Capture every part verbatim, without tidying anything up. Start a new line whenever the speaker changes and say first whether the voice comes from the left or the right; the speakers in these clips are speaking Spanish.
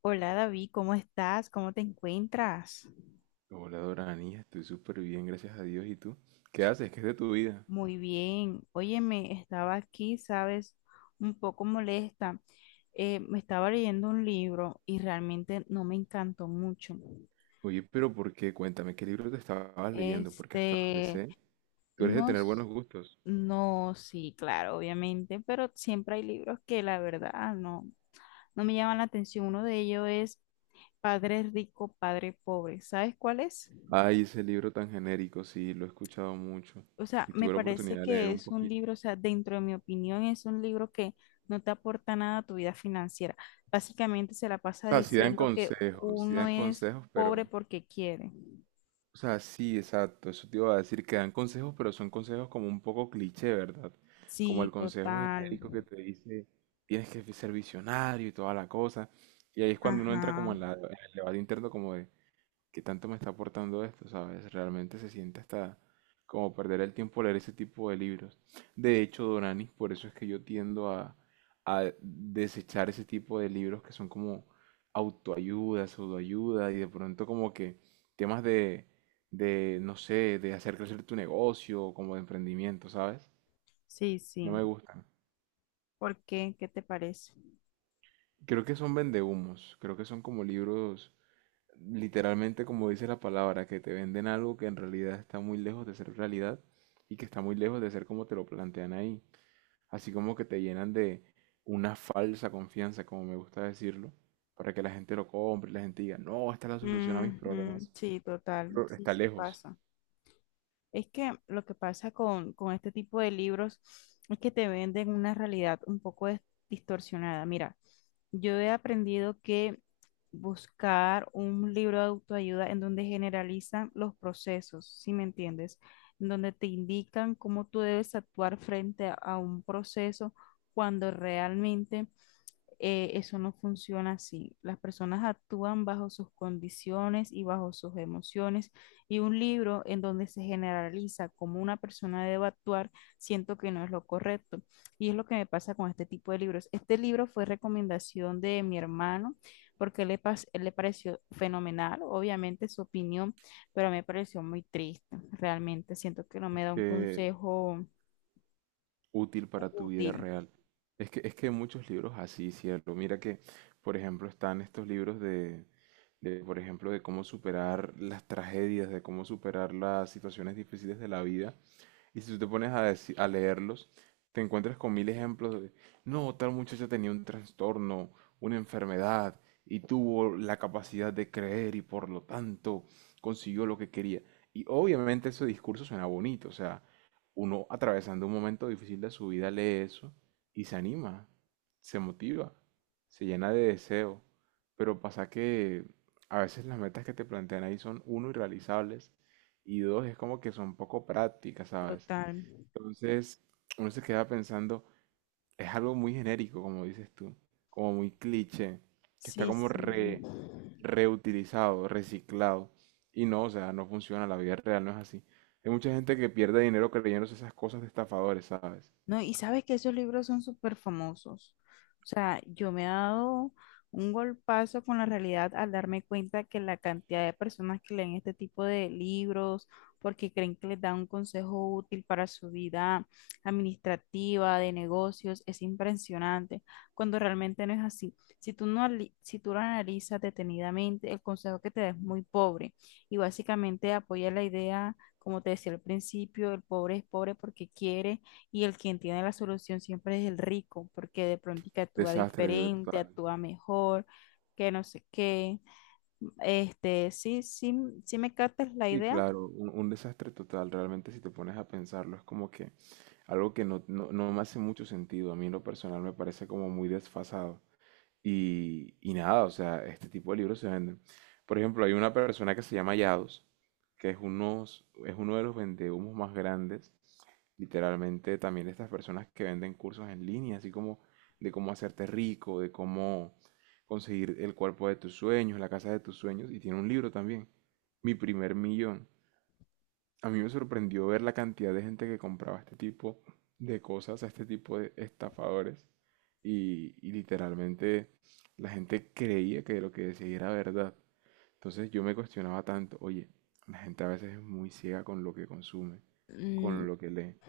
left: Hola David, ¿cómo estás? ¿Cómo te encuentras?
right: Hola Doranis, estoy súper bien, gracias a Dios. ¿Y tú? ¿Qué haces? ¿Qué es de tu vida?
left: Muy bien. Óyeme, estaba aquí, sabes, un poco molesta. Eh, me estaba leyendo un libro y realmente no me encantó mucho.
right: Oye, pero ¿por qué? Cuéntame, ¿qué libro te estabas leyendo? Porque hasta donde
left: Este,
right: sé, tú eres de
left: no,
right: tener
left: s-
right: buenos gustos.
left: no, sí, claro, obviamente, pero siempre hay libros que la verdad ah, no, no me llaman la atención. Uno de ellos es Padre Rico, Padre Pobre. ¿Sabes cuál es?
right: Ay, ese libro tan genérico, sí, lo he escuchado mucho
left: O sea,
right: y
left: me
right: tuve la
left: parece
right: oportunidad de leer
left: que
right: un
left: es un
right: poquito.
left: libro, o sea, dentro de mi opinión, es un libro que no te aporta nada a tu vida financiera. Básicamente se la
right: O
left: pasa
right: sea, sí dan
left: diciendo que
right: consejos, sí dan
left: uno es
right: consejos,
left: pobre
right: pero
left: porque quiere.
right: o sea, sí, exacto, eso te iba a decir, que dan consejos, pero son consejos como un poco cliché, ¿verdad? Como el
left: Sí,
right: consejo
left: total.
right: genérico que te dice, tienes que ser visionario y toda la cosa. Y ahí es cuando uno entra
left: Ajá.
right: como en la, en el debate interno como de, ¿qué tanto me está aportando esto? ¿Sabes? Realmente se siente hasta como perder el tiempo leer ese tipo de libros. De hecho, Doranis, por eso es que yo tiendo a, a desechar ese tipo de libros que son como autoayuda, pseudoayuda y de pronto como que temas de, de, no sé, de hacer crecer tu negocio, como de emprendimiento, ¿sabes?
left: Sí,
right: No me
left: sí.
right: gustan.
left: ¿Por qué? ¿Qué te parece?
right: Creo que son vendehumos, creo que son como libros literalmente como dice la palabra, que te venden algo que en realidad está muy lejos de ser realidad y que está muy lejos de ser como te lo plantean ahí. Así como que te llenan de una falsa confianza, como me gusta decirlo, para que la gente lo compre, y la gente diga, no, esta es la solución a mis
left: Ujú,
right: problemas,
left: sí, total.
right: pero
left: Sí,
right: está
left: sí
right: lejos.
left: pasa. Es que lo que pasa con, con este tipo de libros es que te venden una realidad un poco dis- distorsionada. Mira, yo he aprendido que buscar un libro de autoayuda en donde generalizan los procesos, ¿si me entiendes? En donde te indican cómo tú debes actuar frente a, a un proceso cuando realmente eh, eso no funciona así. Las personas actúan bajo sus condiciones y bajo sus emociones y un libro en donde se generaliza cómo una persona debe actuar, siento que no es lo correcto. Y es lo que me pasa con este tipo de libros. Este libro fue recomendación de mi hermano porque le, pas- le pareció fenomenal, obviamente su opinión, pero me pareció muy triste. Realmente siento que no me da un
right: Que
left: consejo
right: útil para tu vida
left: útil.
right: real. Es que, es que hay muchos libros así, ¿cierto? Mira que, por ejemplo, están estos libros de, de, por ejemplo, de cómo superar las tragedias, de cómo superar las situaciones difíciles de la vida. Y si tú te pones a, deci- a leerlos, te encuentras con mil ejemplos de, no, tal muchacha tenía un trastorno, una enfermedad, y tuvo la capacidad de creer y por lo tanto consiguió lo que quería. Y obviamente ese discurso suena bonito, o sea, uno atravesando un momento difícil de su vida lee eso y se anima, se motiva, se llena de deseo. Pero pasa que a veces las metas que te plantean ahí son, uno, irrealizables, y dos, es como que son poco prácticas, ¿sabes?
left: Total.
right: Entonces, uno se queda pensando, es algo muy genérico, como dices tú, como muy cliché, que está
left: Sí,
right: como
left: sí.
right: re- reutilizado, reciclado. Y no, o sea, no funciona, la vida real no es así. Hay mucha gente que pierde dinero creyéndose esas cosas de estafadores, ¿sabes?
left: No, y sabes que esos libros son súper famosos. O sea, yo me he dado un golpazo con la realidad al darme cuenta que la cantidad de personas que leen este tipo de libros porque creen que les da un consejo útil para su vida administrativa, de negocios, es impresionante, cuando realmente no es así. Si tú no, ali- si tú lo analizas detenidamente, el consejo que te da es muy pobre y básicamente apoya la idea, como te decía al principio, el pobre es pobre porque quiere y el quien tiene la solución siempre es el rico, porque de pronto que actúa
right: Desastre
left: diferente,
right: total.
left: actúa mejor, que no sé qué. Este, sí, sí, sí me captas la
right: Sí,
left: idea.
right: claro, un, un desastre total, realmente si te pones a pensarlo, es como que algo que no, no, no me hace mucho sentido, a mí en lo personal me parece como muy desfasado. Y, y nada, o sea, este tipo de libros se venden. Por ejemplo, hay una persona que se llama Yados, que es, unos, es uno de los vendehumos más grandes, literalmente también de estas personas que venden cursos en línea, así como de cómo hacerte rico, de cómo conseguir el cuerpo de tus sueños, la casa de tus sueños, y tiene un libro también, Mi primer millón. A mí me sorprendió ver la cantidad de gente que compraba este tipo de cosas, a este tipo de estafadores. Y, y literalmente la gente creía que lo que decía era verdad. Entonces yo me cuestionaba tanto, oye, la gente a veces es muy ciega con lo que consume,
left: Mm,
right: con lo que lee.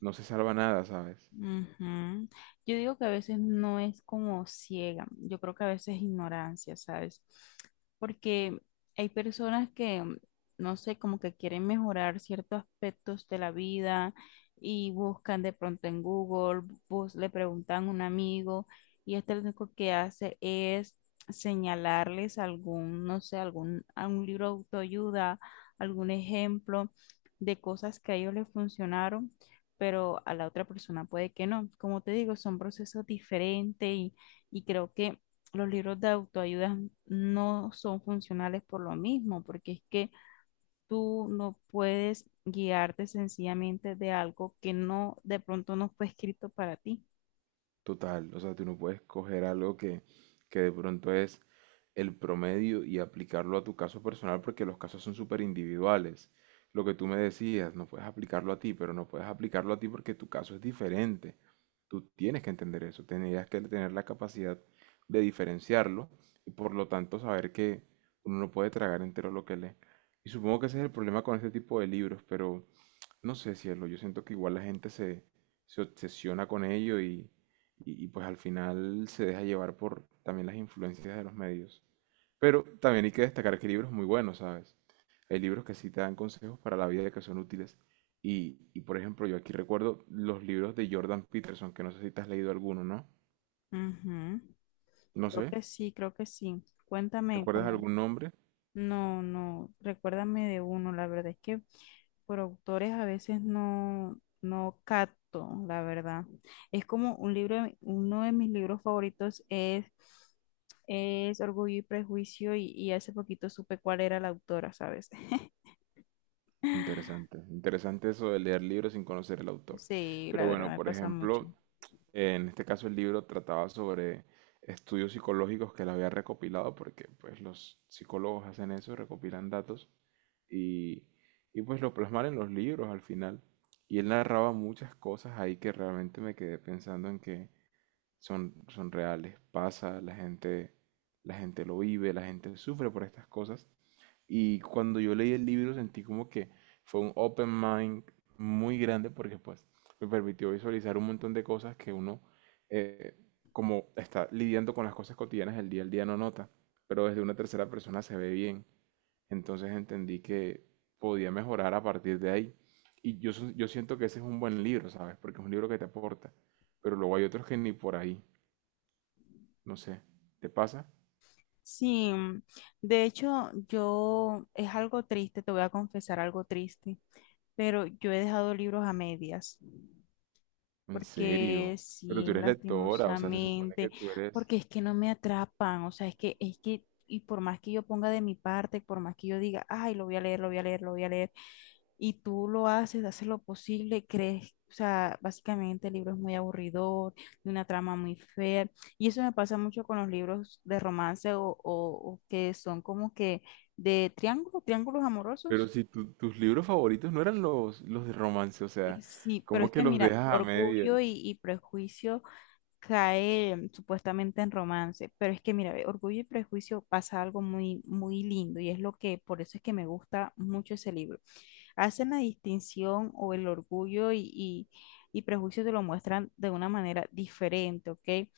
right: No se salva nada, ¿sabes?
left: ujú. Yo digo que a veces no es como ciega, yo creo que a veces es ignorancia, ¿sabes? Porque hay personas que, mm, no sé, como que quieren mejorar ciertos aspectos de la vida y buscan de pronto en Google, bus- le preguntan a un amigo y este lo único que hace es señalarles algún, no sé, algún, algún libro de autoayuda, algún ejemplo de cosas que a ellos les funcionaron pero a la otra persona puede que no. Como te digo, son procesos diferentes y, y creo que los libros de autoayuda no son funcionales por lo mismo, porque es que tú no puedes guiarte sencillamente de algo que no, de pronto no fue escrito para ti.
right: Total, o sea, tú no puedes coger algo que, que de pronto es el promedio y aplicarlo a tu caso personal porque los casos son súper individuales. Lo que tú me decías, no puedes aplicarlo a ti, pero no puedes aplicarlo a ti porque tu caso es diferente. Tú tienes que entender eso, tendrías que tener la capacidad de diferenciarlo y por lo tanto saber que uno no puede tragar entero lo que lee. Y supongo que ese es el problema con este tipo de libros, pero no sé, cielo, yo siento que igual la gente se, se obsesiona con ello y y, y, pues al final se deja llevar por también las influencias de los medios. Pero también hay que destacar que hay libros muy buenos, ¿sabes? Hay libros que sí te dan consejos para la vida que son útiles. Y, y por ejemplo, yo aquí recuerdo los libros de Jordan Peterson, que no sé si te has leído alguno, ¿no?
left: Ujú.
right: No
left: Creo
right: sé,
left: que sí, creo que sí. Cuéntame
right: ¿recuerdas
left: cómo.
right: algún nombre?
left: No, no, recuérdame de uno, la verdad es que por autores a veces no, no capto, la verdad. Es como un libro, de mi- uno de mis libros favoritos es, es Orgullo y Prejuicio y, y hace poquito supe cuál era la autora, ¿sabes?
right: Interesante, interesante eso de leer libros sin conocer el autor.
left: Sí, la
right: Pero
left: verdad
right: bueno,
left: me
right: por
left: pasa mucho.
right: ejemplo, en este caso el libro trataba sobre estudios psicológicos que él había recopilado, porque pues los psicólogos hacen eso, recopilan datos y, y pues lo plasman en los libros al final. Y él narraba muchas cosas ahí que realmente me quedé pensando en que son, son reales, pasa, la gente, la gente lo vive, la gente sufre por estas cosas y cuando yo leí el libro sentí como que fue un open mind muy grande porque pues me permitió visualizar un montón de cosas que uno eh, como está lidiando con las cosas cotidianas del día al día no nota, pero desde una tercera persona se ve bien. Entonces entendí que podía mejorar a partir de ahí. Y yo, so- yo siento que ese es un buen libro, ¿sabes? Porque es un libro que te aporta. Pero luego hay otros que ni por ahí. No sé. ¿Te pasa?
left: Sí, de hecho yo es algo triste, te voy a confesar algo triste, pero yo he dejado libros a medias.
right: En
left: Porque
right: serio. Pero tú
left: sí,
right: eres lectora, o sea, se supone que
left: lastimosamente,
right: tú eres...
left: porque es que no me atrapan, o sea, es que, es que, y por más que yo ponga de mi parte, por más que yo diga, ay, lo voy a leer, lo voy a leer, lo voy a leer, y tú lo haces, haces lo posible, crees, o sea, básicamente el libro es muy aburridor, de una trama muy fea, y eso me pasa mucho con los libros de romance o, o, o que son como que de triángulos, triángulos
right: Pero
left: amorosos.
right: si tu- tus libros favoritos no eran los, los de romance, o
left: eh,
right: sea,
left: Sí, pero
right: ¿cómo
left: es
right: que
left: que
right: los
left: mira,
right: dejas a
left: Orgullo y,
right: medias?
left: y Prejuicio cae em, supuestamente en romance, pero es que mira, ve, Orgullo y Prejuicio pasa algo muy, muy lindo y es lo que, por eso es que me gusta mucho ese libro. Hacen la distinción o el orgullo y, y, y prejuicio te lo muestran de una manera diferente, ¿ok?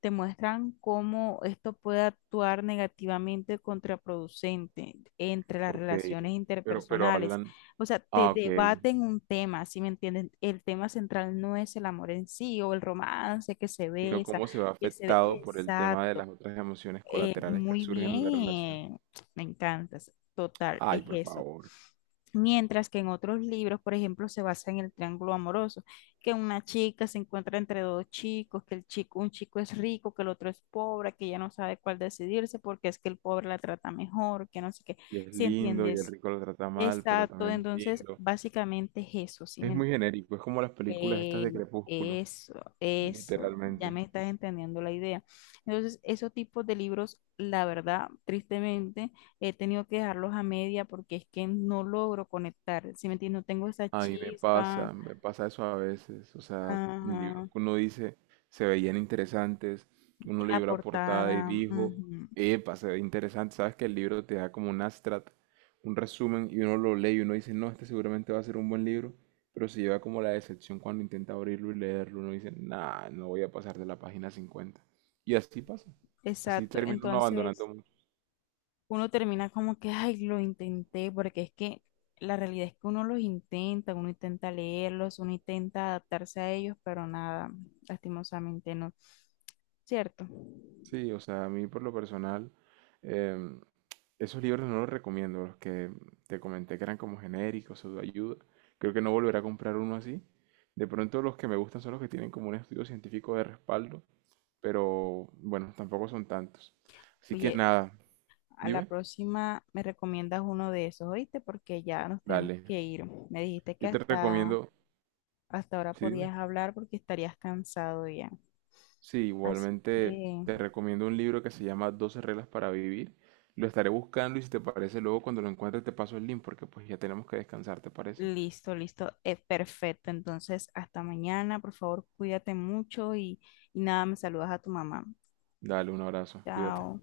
left: Te muestran cómo esto puede actuar negativamente contraproducente entre las
right: Ok,
left: relaciones
right: pero, pero
left: interpersonales.
right: hablan,
left: O sea, te
right: ah, ok,
left: debaten un tema, ¿sí me entienden? El tema central no es el amor en sí o el romance que se
right: sino
left: besa,
right: cómo se ve
left: que se...
right: afectado por el tema de
left: Exacto.
right: las otras emociones
left: Eh,
right: colaterales que
left: muy
right: surgen en la relación.
left: bien, me encantas. Total, es
right: Ay, por
left: eso.
right: favor.
left: Mientras que en otros libros, por ejemplo, se basa en el triángulo amoroso, que una chica se encuentra entre dos chicos, que el chico, un chico es rico, que el otro es pobre, que ella no sabe cuál decidirse porque es que el pobre la trata mejor, que no sé qué.
right: Y es
left: ¿Sí
right: lindo, y el
left: entiendes?
right: rico lo trata mal, pero
left: Exacto,
right: también es
left: entonces
right: lindo.
left: básicamente es eso, ¿sí me
right: Es muy
left: entiendes?
right: genérico, es como las películas estas
left: Eh,
right: de Crepúsculo,
left: Eso, eso, ya
right: literalmente.
left: me estás entendiendo la idea. Entonces, esos tipos de libros, la verdad, tristemente, he tenido que dejarlos a media porque es que no logro conectar, ¿si me entiendes? No tengo esa
right: A mí me
left: chispa,
right: pasa, me pasa eso a veces, o sea, libros
left: ajá,
right: que uno dice se veían interesantes, uno
left: la
right: leyó la portada y
left: portada,
right: dijo,
left: ujú,
right: epa, se ve interesante, sabes que el libro te da como un abstract, un resumen y uno lo lee y uno dice, no, este seguramente va a ser un buen libro, pero se lleva como la decepción cuando intenta abrirlo y leerlo, uno dice, nah, no voy a pasar de la página cincuenta. Y así pasa, así
left: exacto.
right: termina uno abandonando
left: Entonces,
right: mucho.
left: uno termina como que, ay, lo intenté, porque es que la realidad es que uno los intenta, uno intenta leerlos, uno intenta adaptarse a ellos, pero nada, lastimosamente no. ¿Cierto?
right: Sí, o sea, a mí por lo personal... em, esos libros no los recomiendo, los que te comenté que eran como genéricos, o de ayuda, creo que no volveré a comprar uno así. De pronto los que me gustan son los que tienen como un estudio científico de respaldo, pero bueno, tampoco son tantos. Así que
left: Oye,
right: nada,
left: a la
right: dime,
left: próxima me recomiendas uno de esos, ¿oíste? Porque ya nos tenemos
right: dale.
left: que ir. Me dijiste que
right: Yo te
left: hasta,
right: recomiendo,
left: hasta ahora
right: sí, dime.
left: podías hablar porque estarías cansado ya.
right: Sí,
left: Así
right: igualmente
left: que
right: te recomiendo un libro que se llama Doce reglas para vivir. Lo estaré buscando y si te parece, luego cuando lo encuentres te paso el link porque pues ya tenemos que descansar, ¿te parece?
left: listo, listo, es perfecto. Entonces, hasta mañana, por favor, cuídate mucho y, y nada, me saludas a tu mamá.
right: Dale, un abrazo, cuídate.
left: Chao.